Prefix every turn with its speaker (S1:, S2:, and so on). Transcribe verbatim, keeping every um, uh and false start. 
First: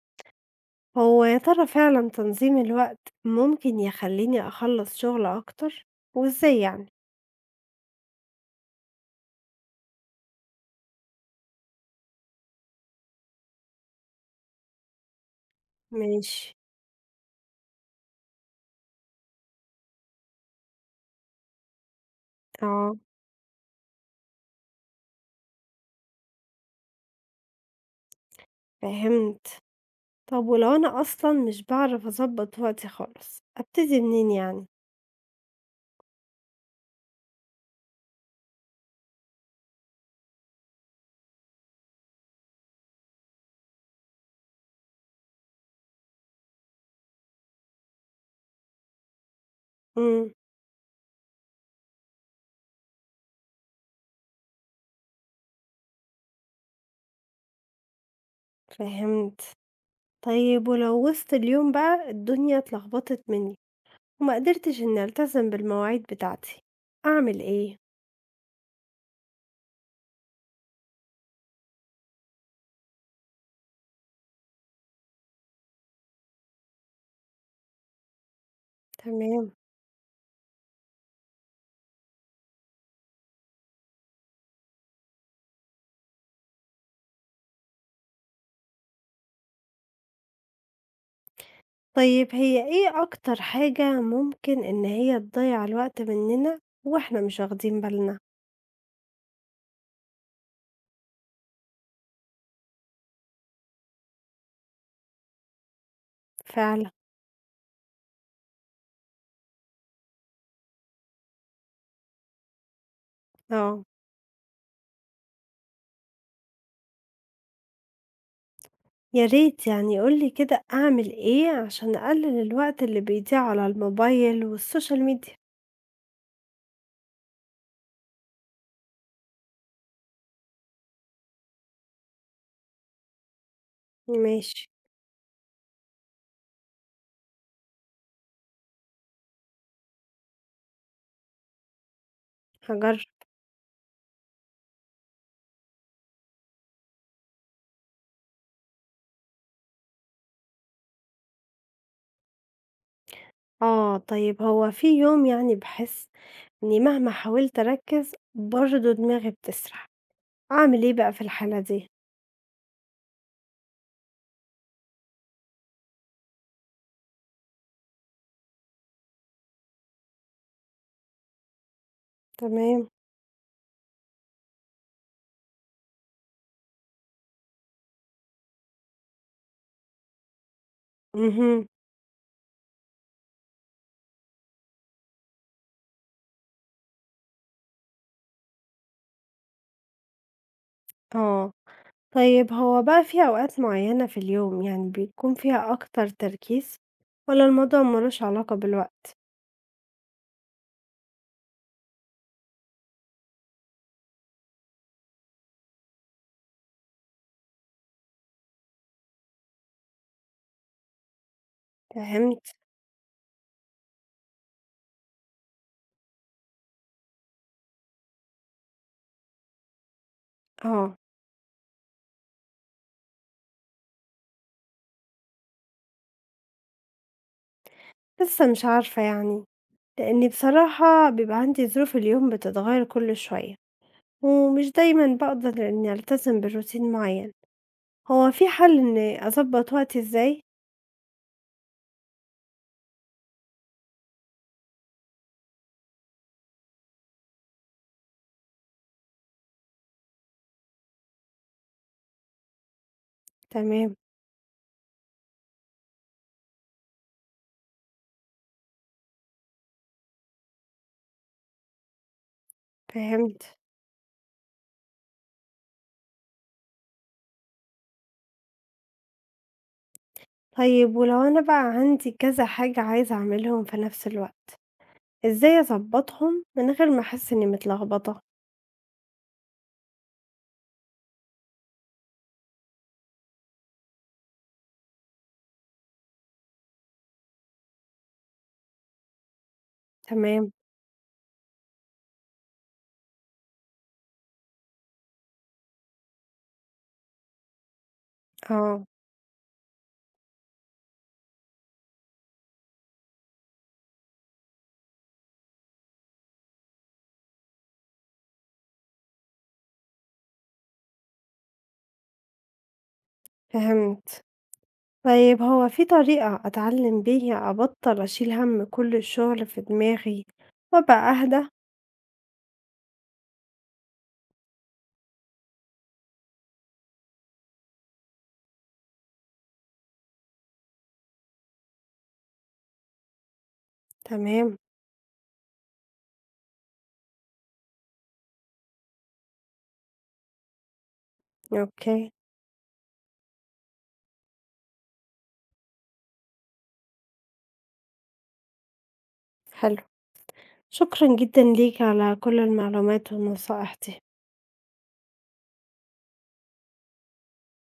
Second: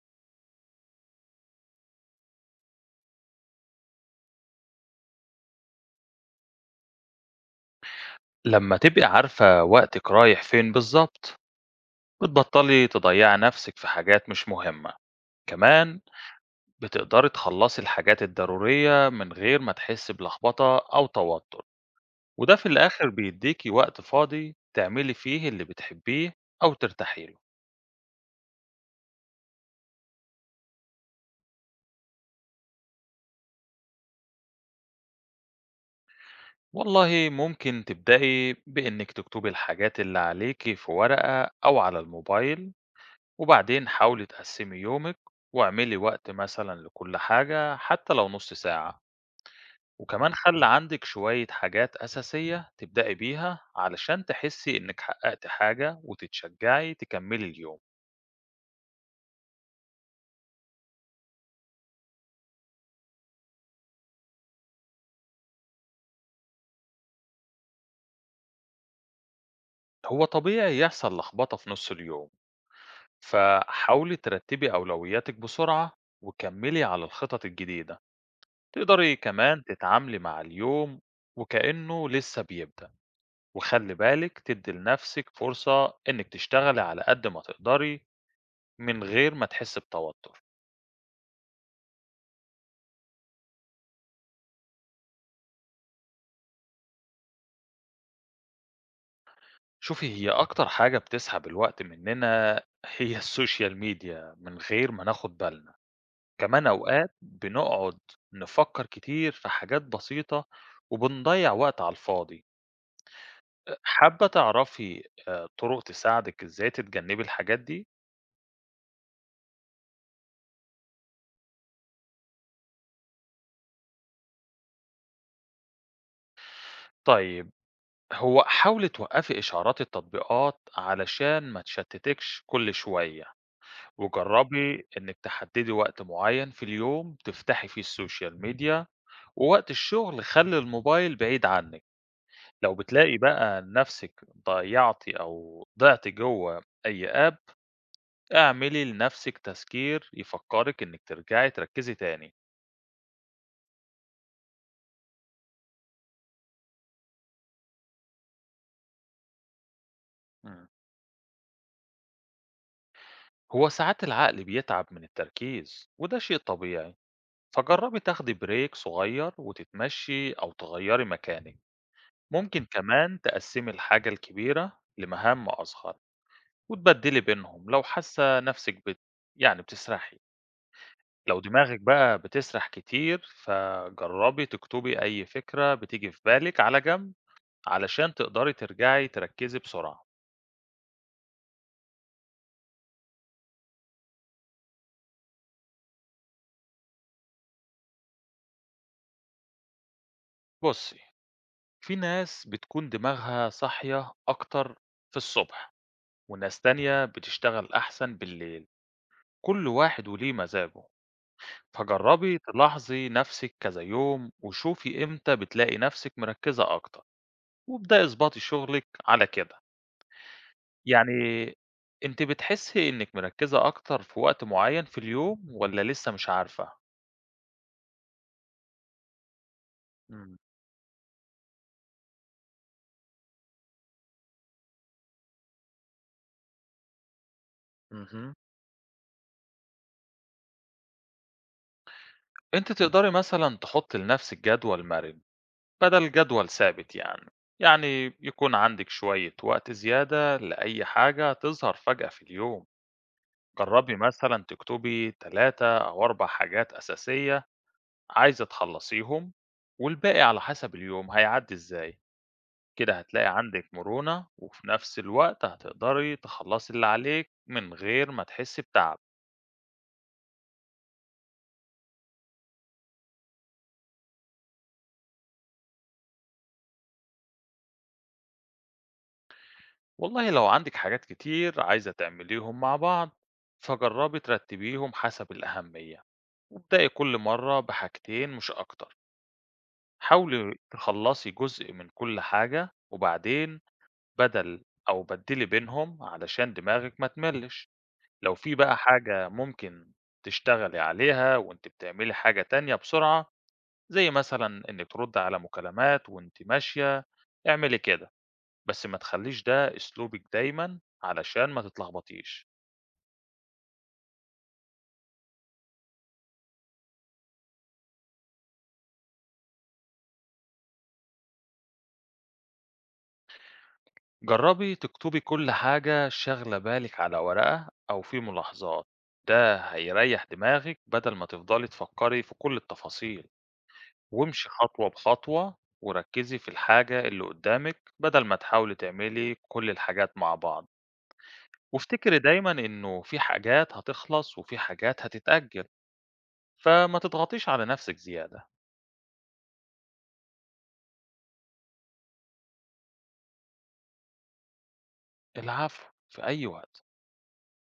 S1: هو يا ترى فعلا تنظيم الوقت ممكن يخليني أخلص شغل أكتر؟ وإزاي يعني؟
S2: لما تبقي عارفة وقتِك رايح فين بالضبط، بتبطّلي تضيّعي نَفْسِك في حاجات مش مهمة، كمان
S1: ماشي.
S2: بتقدري تخلّصي الحاجات الضرورية من غير ما تحسّي بلخبطة أو توتُّر، وده في
S1: اه،
S2: الآخِر بيدّيكِ وقت فاضي تعملي فيه اللي بتحبّيه أو ترتاحي له.
S1: فهمت. طب ولو أنا أصلا مش بعرف أظبط وقتي خالص أبتدي منين يعني؟
S2: والله ممكن تبدئي بإنِّك تكتبي الحاجات اللي عليكِ في ورقة أو على الموبايل، وبعدين حاولي تقسّمي يومِك واعملي وقت مثلًا لكل حاجة حتّى لو نُص ساعة.
S1: امم
S2: وكمان خلّي عندِك شوية حاجات أساسية تبدئي بيها علشان تحسّي إنِّك حققتِ حاجة وتتشجّعي تكمّلي اليوم.
S1: فهمت. طيب ولو وسط اليوم بقى الدنيا اتلخبطت مني وما قدرتش إني ألتزم بالمواعيد بتاعتي أعمل إيه؟
S2: هو طبيعي يحصل لخبطة في نُص اليوم، فحاولي ترتّبي أولوياتِك بسرعة وكمّلي على الخطط الجديدة. تقدري
S1: تمام.
S2: كمان تتعاملي مع اليوم وكإنّه لسّه بيبدأ، وخلّي بالِك تدّي لنَفْسِك فرصة إنِّك تشتغلي على قد ما تقدري من غير ما تحسّي بتوتُّر.
S1: طيب هي إيه أكتر حاجة ممكن إن هي تضيع الوقت مننا وإحنا مش واخدين بالنا؟
S2: شوفي، هي أكتر حاجة بتسحب الوقت مننا هي السوشيال ميديا من غير ما ناخد بالنا، كمان
S1: فعلًا،
S2: أوقات بنقعد نفكر كتير في حاجات بسيطة وبنضيّع وقت على الفاضي. أ
S1: آه،
S2: حابة تعرفي آآ طرق تساعدِك إزاي تتجنبي الحاجات دي؟
S1: يا ريت يعني قُل لي كده أعمل إيه عشان أقلل الوقت اللي بيضيع على الموبايل والسوشيال ميديا؟
S2: طيب، هو حاولي توقّفي إشعارات التطبيقات علشان ما تشتتِكش كل شوية.
S1: ماشي،
S2: وجربي إنِّك تحددي وقت معين في اليوم تفتحي فيه السوشيال ميديا، ووقت الشغل خلّي الموبايل بعيد عنِّك. لو
S1: هاجرب.
S2: بتلاقي بقى نَفْسِك ضيّعتِ أو ضِعتِ جوّه أي app، اعملي لنَفْسِك تذكير يفكّرِك إنِّك ترجعي تركّزي تاني.
S1: آه، طيب هو في يوم يعني باحس إني مهما حاولت أركّز برضه دماغي بتسرح،
S2: إمم.
S1: أعمل إيه بقى في الحالة دي؟
S2: هو ساعات العقل بيتعب من التركيز وده شيء طبيعي، فجرّبي تاخدي break صغير وتتمشّي أو تغيّري مكانِك. ممكن
S1: تمام،
S2: كمان تقسّمي الحاجة الكبيرة لمهام أصغر وتبدّلي بينهم لو حاسة نَفْسِك بت يعني بتسرحي. لو
S1: اهم،
S2: دماغِك بقى بتسرح كتير، فجرّبي تكتبي أي فكرة بتيجي في بالِك على جنب علشان تقدري ترجعي تركّزي بسرعة.
S1: آه، طيب هو بقى في أوقات معيّنة في اليوم يعني بيكون فيها أكتر تركيز والّا الموضوع ما لوش علاقة بالوقت؟
S2: بُصّي، في ناس بتكون دماغها صاحية أكتر في الصبح وناس تانية بتشتغل أحسن بالليل، كل واحد وليه مزاجه، فجرّبي
S1: فهمت،
S2: تلاحظي نَفْسِك كذا يوم وشوفي إمتى بتلاقي نَفْسِك مركّزة أكتر وابدئي اضبطي شغلِك على كده.
S1: آه،
S2: يعني أنتِ بتحسّي إنِّك مركّزة أكتر في وقت معيّن في اليوم والّا لسه مش عارفة؟
S1: لسه مش عارفة يعني. لأني
S2: إمم،
S1: بصراحة بيبقى عندي ظروف اليوم بتتغير كل شوية ومش دايما بقدر إني ألتزم بروتين معين. هو
S2: اهم.
S1: في حل إني أظبط وقتي إزاي؟
S2: أنتِ تقدري مثلًا تحُطّي لنَفْسِك جدول مَرِن بدل جدول ثابت يعني، يعني يكون عندِك شوية وقت زيادة لأي حاجة تظهر فجأة في اليوم.
S1: تمام،
S2: جرّبي مثلًا تكتبي ثلاث أو أربع حاجات أساسية عايزة تخلّصيهم والباقي على حسب اليوم هيعدّي إزاي. كده هتلاقي
S1: فهمت.
S2: عندِك مرونة، وفي نفس الوقت هتقدري تخلّصي اللي عليِك من غير ما تحسّي بتعب.
S1: طيب ولو أنا بقى عندي كذا حاجة عايزة أعملهم في نفس الوقت إزاي أظبطهم من غير ما أحس إني متلخبطة؟
S2: والله لو عندِك حاجات كتير عايزة تعمليهم مع بعض، فجرّبي ترتّبيهم حسب الأهمية، وابدئي كل مرّة بحاجتين مش أكتر.
S1: تمام.
S2: حاولي تخلّصي جزء من كل حاجة، وبعدين بدل أو بدّلي بينهم علشان دماغِك ما تملِّش. لو في بقى
S1: اه،
S2: حاجة ممكن تشتغلي عليها وأنتِ بتعملي حاجة تانية بسرعة، زي مثلا إنك ترد على مكالمات وأنت ماشية، اعملي كده، بس ما تخليش ده أسلوبك دايما علشان ما تتلخبطيش.
S1: فهمت. طيب هو في طريقة أتعلم بيها أبطل أشيل هم كل الشغل في دماغي وأبقى أهدى؟
S2: جربي تكتبي كل حاجة شاغلة بالك على ورقة أو في ملاحظات، ده هيريح دماغك بدل ما تفضلي تفكري في كل التفاصيل. وامشي
S1: تمام.
S2: خطوة بخطوة وركزي في الحاجة اللي قدامك بدل ما تحاولي تعملي كل الحاجات مع بعض.
S1: اوكي.
S2: وافتكري دايما إنه في حاجات هتخلص وفي حاجات هتتأجل، فما تضغطيش على نفسِك زيادة.
S1: حلو، شكرًا جدًا ليك على كل المعلومات والنصائح دي.
S2: العفو في أي وقت.